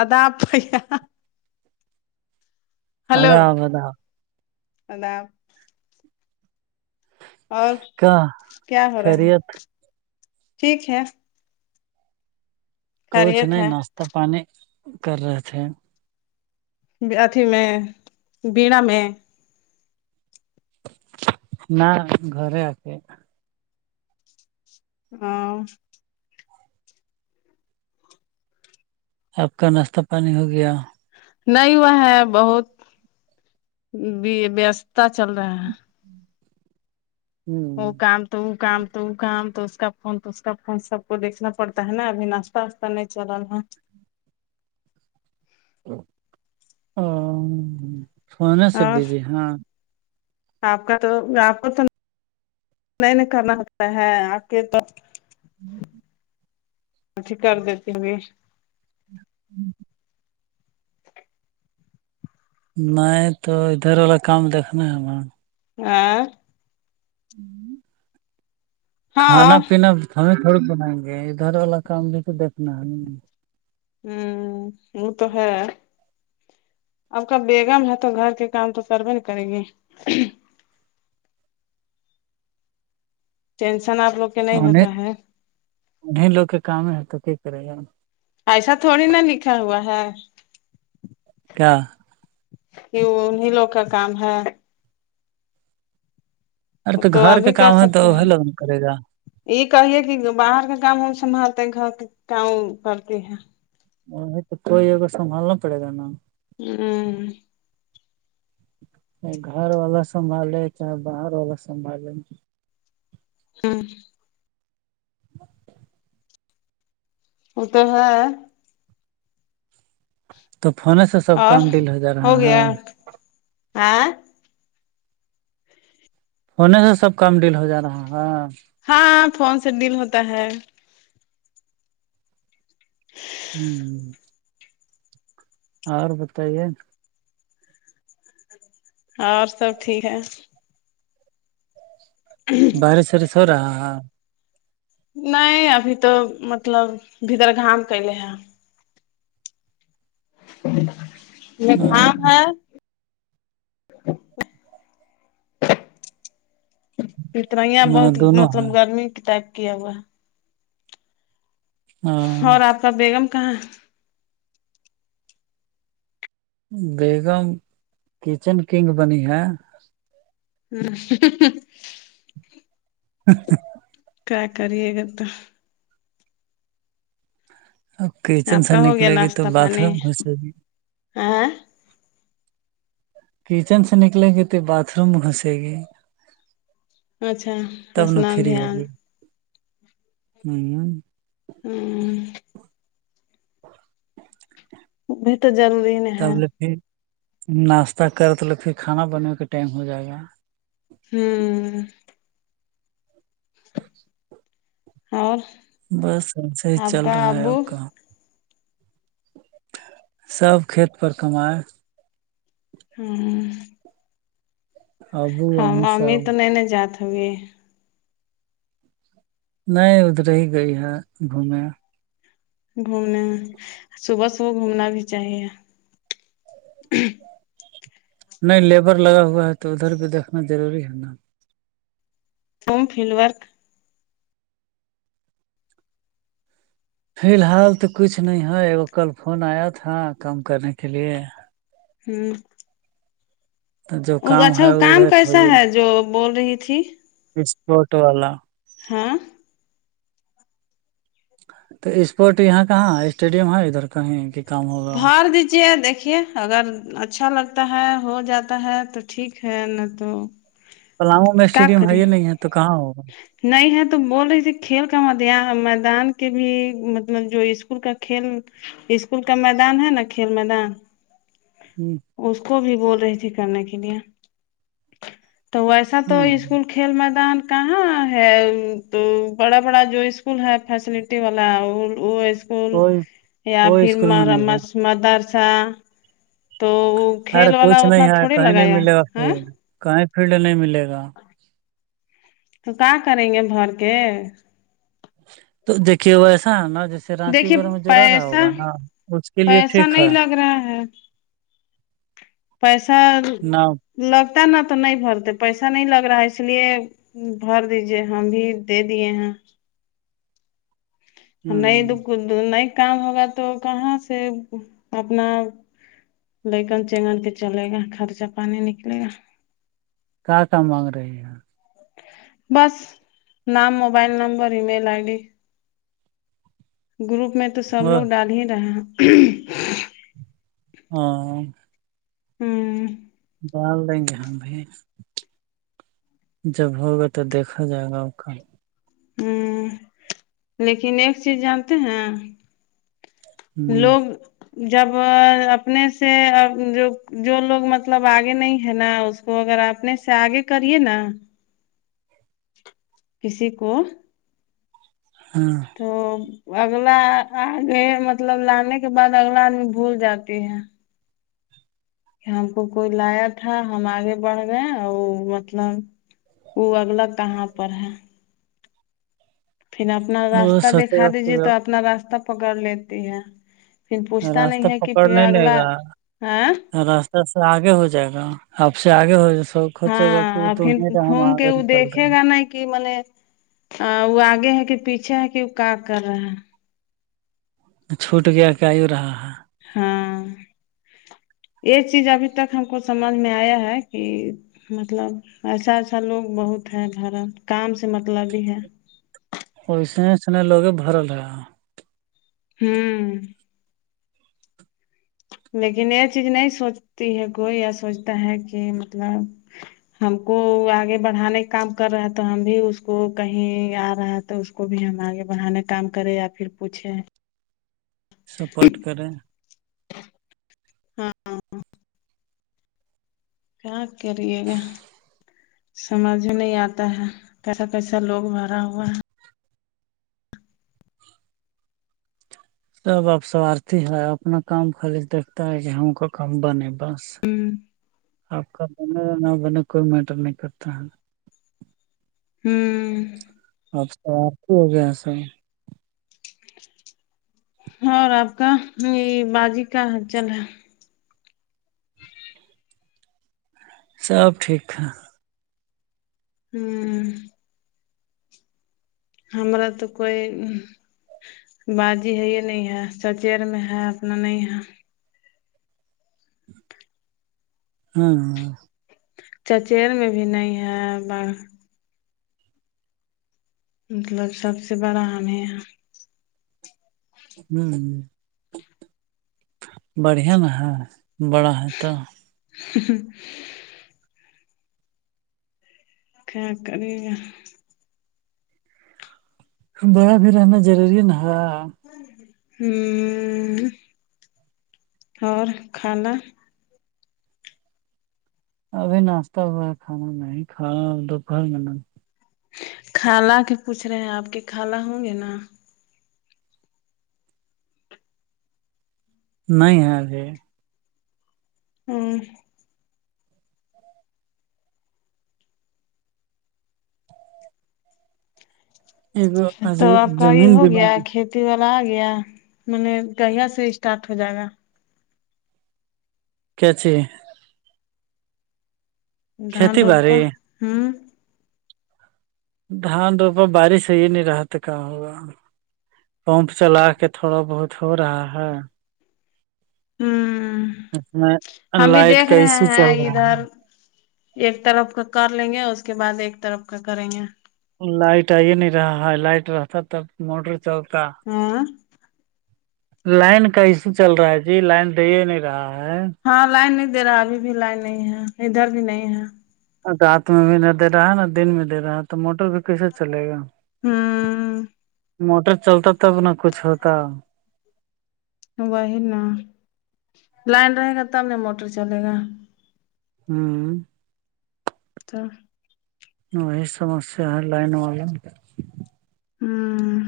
ادا پ ہلو آداب آداب مدام اور کا کیا ہو رہا ہیں خیریت ٹھیک ہے کچھ خیریت نہیں ہے ناشتہ پانی کر رہے تھ اھی میں بیڑا میں نہ گھر آسے ہاں آپ کا ناشتہ پانی ہو گیا نہیں وہا ہے بہت وستتا چل رہا ہے ا کام تو وہ کام تو ا کام تو اس کا فون تو اس کا فون سب کو دیکھنا پڑتا ہے نا ابھی ناش فستا نہیں چل ہا او سونے سے ہے اور بھیجی ہاں آپ کا تو آپ کو تو کرنا ہوتا ہے آپ کے تو [inaudible] اٹھی کر دیتی ہوئے [inaudible] نہیں تو ادھر والا کام دیکھنا ہے نا ہاں [inaudible] کھانا ہاں ہ پینا ہمیں تھوڑی بنائیں گے ادھر والا کام بھی تو دیکھنا ہے نہیں ہاں وہ تو ہے آپ کا بیگم ہے تو گھر کے کام تو کروے ن کرے گی ٹینشن آپوگ ان انہیں لوگ کے کام ہے تو کی کرے گا ایسا تھوڑی نا لکھا ہوا ہے کیا کی انہی لوگ کا کام ہے ارے تو گھر کے ابھی کر کام ہے تو سکتے وہ ہیں لوگن کرے گا یہ کہیے کہ باہر کا کام ہم سنبھالتے ہیں گھر کے کام کرتے ہیں نہیں نہیں تو ہی ہوگگر سنبھالنا پڑے گا نا ہاں گھر والا سنبھالے چاہے باہر والا سنبھالیں ہاں وہ تو ہے تو فونے سے سب اور کام ڈیل ہو جا رہا ہے ہیں فون سے سب کام ڈیل ہو جا رہا ہے ہاں فون سے ڈیل ہوتا ہے ہاں اور بتائیے اور سب ٹھیک ہے بارش وارش ہو رہا ہے نہیں ابھی تو مطلب بدر گھام کیلے ہیں ہاں [unintelligible] [inaudible] اتنایا میں بہت دونوں مطلب ہے گرمی کی ٹائپ کیا ہوا ہے ہاں اور آپ کا بیگم کہاں ہے بیگم کچن کنگ بنی ہے [unintelligible] [inaudible] کیا کریے گا تو اب کچن آپ سے کا ہو گیا نکلے گی تو باتھ روم گھسے گی ہاں کچن سے نکلیں گی تو باتھ روم میں گھسے گی اچھا تب ن اسنان فری دھیان ہوگی [unintelligible] [unintelligible] [inaudible] تب ل [unintelligible] پھر ناشتہ کر تو ل پھر کھانا بننےے کا ٹائم ہو جائے گا ہوں [inaudible] اور بس صی آپ چل کا رہا ہے ا ابو کام سب کھیت پر کمائے ہوں ابو ہاں امی ممی سب تو نہیں نہیں جاتات ہوی نہیں ادھر ہی گئی ہے گھومے گھومنے میں صبح صبح گھومنا بھی چاہیے نہیں لیبر لگا ہوا ہے تو ادھر بھی دیکھنا ضروری ہے نا ف فلڈ وورک فی الحال تو کچھ نہیں ہے ای کل فون آیا تھا کام کرنے کے لیے ہوں تو جو وہ اچھا وہ ہے کام ادھر کیسا ہے جو بول رہی تھی فسپورٹ والا ہاں تو اسپورٹ یہاں کہاں اسٹیڈیم ہے ادھر کہیں کام ہوگا بار دیجیے دیکھیے اگر اچھا لگتا ہے ہو جاتا ہے تو ٹھیک ہے نہ تو پلاؤں میں کیا اسٹیڈیم ہے کرے یہ نہیں ہے تو کہاں ہوگا نہیں ہے تو بول رہی تھی کھیل کا مد میدان کے بھی مطلب جو اسکول کا کھیل اسکول کا میدان ہے نا کھیل میدان [unintelligible] اس کو بھی بول رہی تھی کرنے کے لیے تو ویسا تو ہوں، اسکول کھیل میدان کہاں ہے تو بڑا بڑا جو اسکول ہے فیسلٹی والا وہ کول کوئی یا کوئی پھر اسکول میں نہیں ہے مدرسہ تو یارے کھیل والا کچھ نہیں اتنا ہے تھوڑی کہیں نہیں لگایا ملے گا ہے فیلڈ کہیں فیلڈ نہیں ملے گا تو کیا کریں گے بھر کے تو دیکھیے وہا ایسا ہے نا جیسے رانچی دیکھیے وغیرہ میں جو رہ رہا پیسہ ہوگا نا اس کے لیے پیسہ ٹھیک ہے نہیں لگ رہا ہے پیسہ نہ لگتا نا تو نہیں بھرتے پیسہ نہیں لگ رہا ہے اس لیے بھر دیجیے ہم بھی دے دیے ہیں نہیں نہیں کام ہوگا تو کہاں سے اپنا لگن چگن کے چلے گا خرچہ پانی نکلے گا کہاں کہاں مانگ رہے ہیں بس نام mobile number email I D group میں تو سب وہ لوگ ڈال ہی رہے ہاں ہوں ڈال دیں گے ہماں بھیائی جب ہوگا تو دیکھا جائے گا آ کا ہوں لیکن ایک چیز جانتے ہیں ہ لوگ جب اپنے سے جو جو لوگ مطلب آگے نہیں ہے نا اس کو اگر آنے سے آگے کریے نا کسی کو ہاں تو اگلا آگے مطلب لانے کے بعد اگلا آدمی بھول جاتی ہے ہم کو کوئی لایا تھا ہم آگے بڑھ گئے اور مطلب وہ اگلا کہاں پر ہے پھر اپنا وہ راستہ سوچے دیککھا گا کہ دیجیے تو اب اپنا راستہ پکڑ لیتی ہے پھر پوچھتا نہیں راستہ ہے کہ پکڑ پ نہیں لے اگلا گا ہ راستہ آگے ہو جائے گا آپ سے آگے ہو سب ہاں پھر گھوم کے وہ دیکھے رہے گا ہیں ن کہ م نے وہ آگے ہے کہ پیچھے ہے کہ وہ کا کر رہا ہے چھوٹ گیا کہ آو رہا ہے ہاں یہ چیز ابھی تک ہم کو سمجھ میں آیا ہے کہ مطلب ایسا ایسا لوگ بہت ہے گھر کام سے مطلب بھی ہے اسے اسنے لوگے بھرل ہے ہوں لیکن یہ چیز نہیں سوچتی ہے کوئی سوچتا ہے کہ مطلب ہم کو آگے بڑھانے کا کام کر رہا ہے تو ہم بھی اس کو کہیں آ رہا ہے تو کو بھی ہم آگے بڑانے کام کریں یا پھر پوچے سپورٹ کریں ہاں کیا کریے گا سمجھ میں نہیں آتا ہے کیسا کیسا لوگ بھرا ہوا ہے تب آپ سوارتھی ہے اپنا کام خالی دیکھتا ہے کہ ہم کا کام بنے بس ہے آپ کا بنے نہ بنے کوئی میٹر نہیں کرتا ہے ہوں اب تو آر کی ہو گیا سب اور آپ کا یہ بازی کا حل چل ہے سب ٹھیک تھا ہوں ہمر تو کوئی بازی ہے یہ نہیں ہے سچیر میں ہے اپنا نہیں ہے ہاں چچیر میں بھی نہیں ہے بڑھ [unintelligible] مطلب سب سے بڑا ہم یہاں ہ بڑھیا نہا ہے بڑا ہے تو ہ [inaudible] کیا کرییا بیا بھی رہنا ضروری نہ ہے ہ اور کھانا ابھی ناشتہ ویر کھانا میں کھا گھر میں کالہ کے پوچھ رہے ہیں آپ کے کالہ ہوں گے نا نہیں ہے ابھی ہوں تو آپ کا یہ ہو گیا کھیت ک والا آ گیا م نے گہیا سے اسٹارٹ ہو جائے گا کیاچ دھان روپا ہوں دھان روپا بارش سے ہی نہیں رہا تھا کہاں ہوگا پمپ چلا کے تھوڑا بہت ہو رہا ہے ہوں اس میں ہم بھی لائٹ دیکھ کا رہے ایشو ہیں چل رہا ادھر ہے ایک طرف کا کر لیں گے اس کے بعد ایک طرف کا کریں گے لائٹ آئیے نہیں رہا ہے لائٹ رہتا تب موٹر چوک ہاں لائن کا ایشو چل رہا ہے جی لائن دے نہیں رہا ہے ہاں لائن نہیں دے رہا ابھی بھی لائن نہیں ہے ادھر بھی نہیں ہے رات میں بھی نہ دے رہا ہے نہ دن میں دے رہا ہے تو موٹر بھی کیسے چلے گا ہاں موٹر چلتا تب نہ کچھ ہوتا وہی نا لائن رہے گا تب ن موٹر چلے گا ہوں تو وہی سمسیا ہے لائن والا ہوں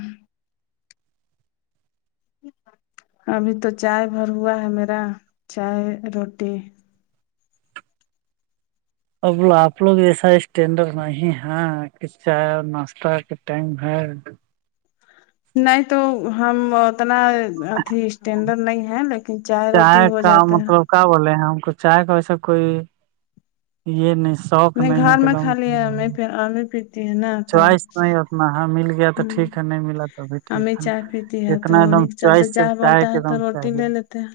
ابھی تو چائے بھر ہوا ہے میرا چائے روٹی ا آپ لوگ ایسا اسٹینڈرڈ نہیں ہے کہ چائے ناشتہ کے ٹائم ہے نہیں تو ہم اتنا اھی اسٹینڈرڈ نہیں ہے لیکن چائے روٹی ہو جاتا ہے ک بولے ہیں ہم کو چائے کا ویسا کوئی یہ نہیں شوق نہیں ہے ایک دم ا پ [unintelligible] چوائس نہیں اتنا ہ مل گیا تو ہ ٹھیک ہے نہیں ملا توبھی ٹھیک ہمیں ہے چائے پیتی ہے تو اتنا ایک دم انہیں کے چوس چلتے سے چائے چاہے بنتا کے ہے دم تو روٹی چاہے لے لیتے ہیں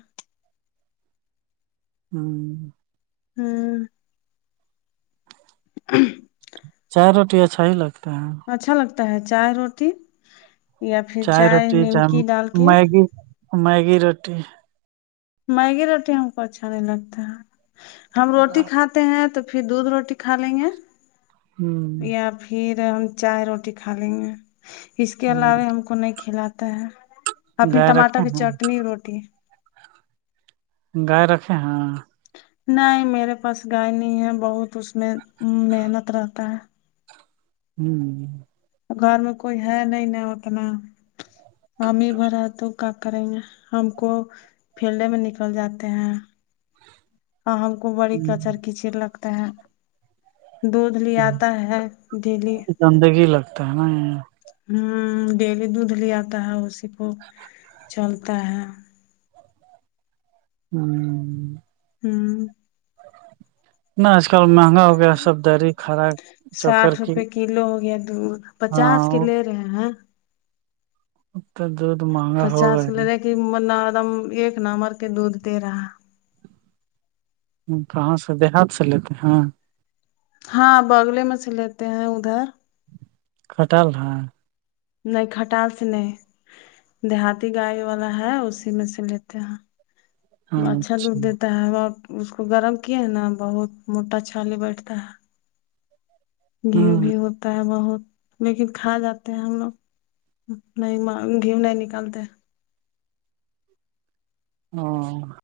ہ ہوں [inaudible] چار روٹی اچھا ہی لگتا ہے اچھا لگتا ہے چائے روٹی یا پھر چائے روٹی چاہے نیمکی ڈال کے میگی میگی روٹی میگی روٹی ہم کو اچھا نہیں لگتا ہم روٹی کھاتے ہیں تو پھر دودھ روٹی کھا لیں گے ہ یا پ پھر ہم چائے روٹی کھا لیں گے اس کے علاوہ ہم کو نہیں کھلاتا ہے اور پھر گائے ٹماٹر رکھے کی ہیں چٹنی روٹی گائے رکھے ہاں نہیں میرے پاس گائے نہیں ہے بہت اس میں محنت رہتا ہے ہوں گھر میں کوئی ہے نہیں ن اتنا ممی بھر ہے تو کیا کریں گے ہم کو فیلڈ میں نکل جاتے ہیں اور ہم کو بڑی کچر کچڑ لگتا ہے دھ لی آتا ہے دلی گندگی لگتا ہے نا ہوں ڈیلی دودھ لے آتا ہے اسی کو چلتا ہے ہوں ہوں ن آج کل مہنگا ہو گیا سب دریی کرا چوکر ساٹھ کی روپے کلو ہو گیا تو پچاس ہاں کے وہ لے رہے ہیں مت دود مہگا ہوگاا منا دم ایک ن مر کے دودھ ت رہا کہاں سے دیہات سے لیتے ہیں ہاں بگلے میں سے لیتے ہیں ادھر کھٹال رہا نہیں کٹاس نہیں دیہاتی گائے والا ہے اسی میں سے لیتے ہیں اچھا دودھ دیتا ہے اور اس کو گرم کیا ہے نا بہت موٹا چالی بیٹھتا ہے گھی بھی ہوتا ہے بہت لیکن کھا جاتے ہیں ہم لوگ نہیں گھی نہیں نکالتے ہاں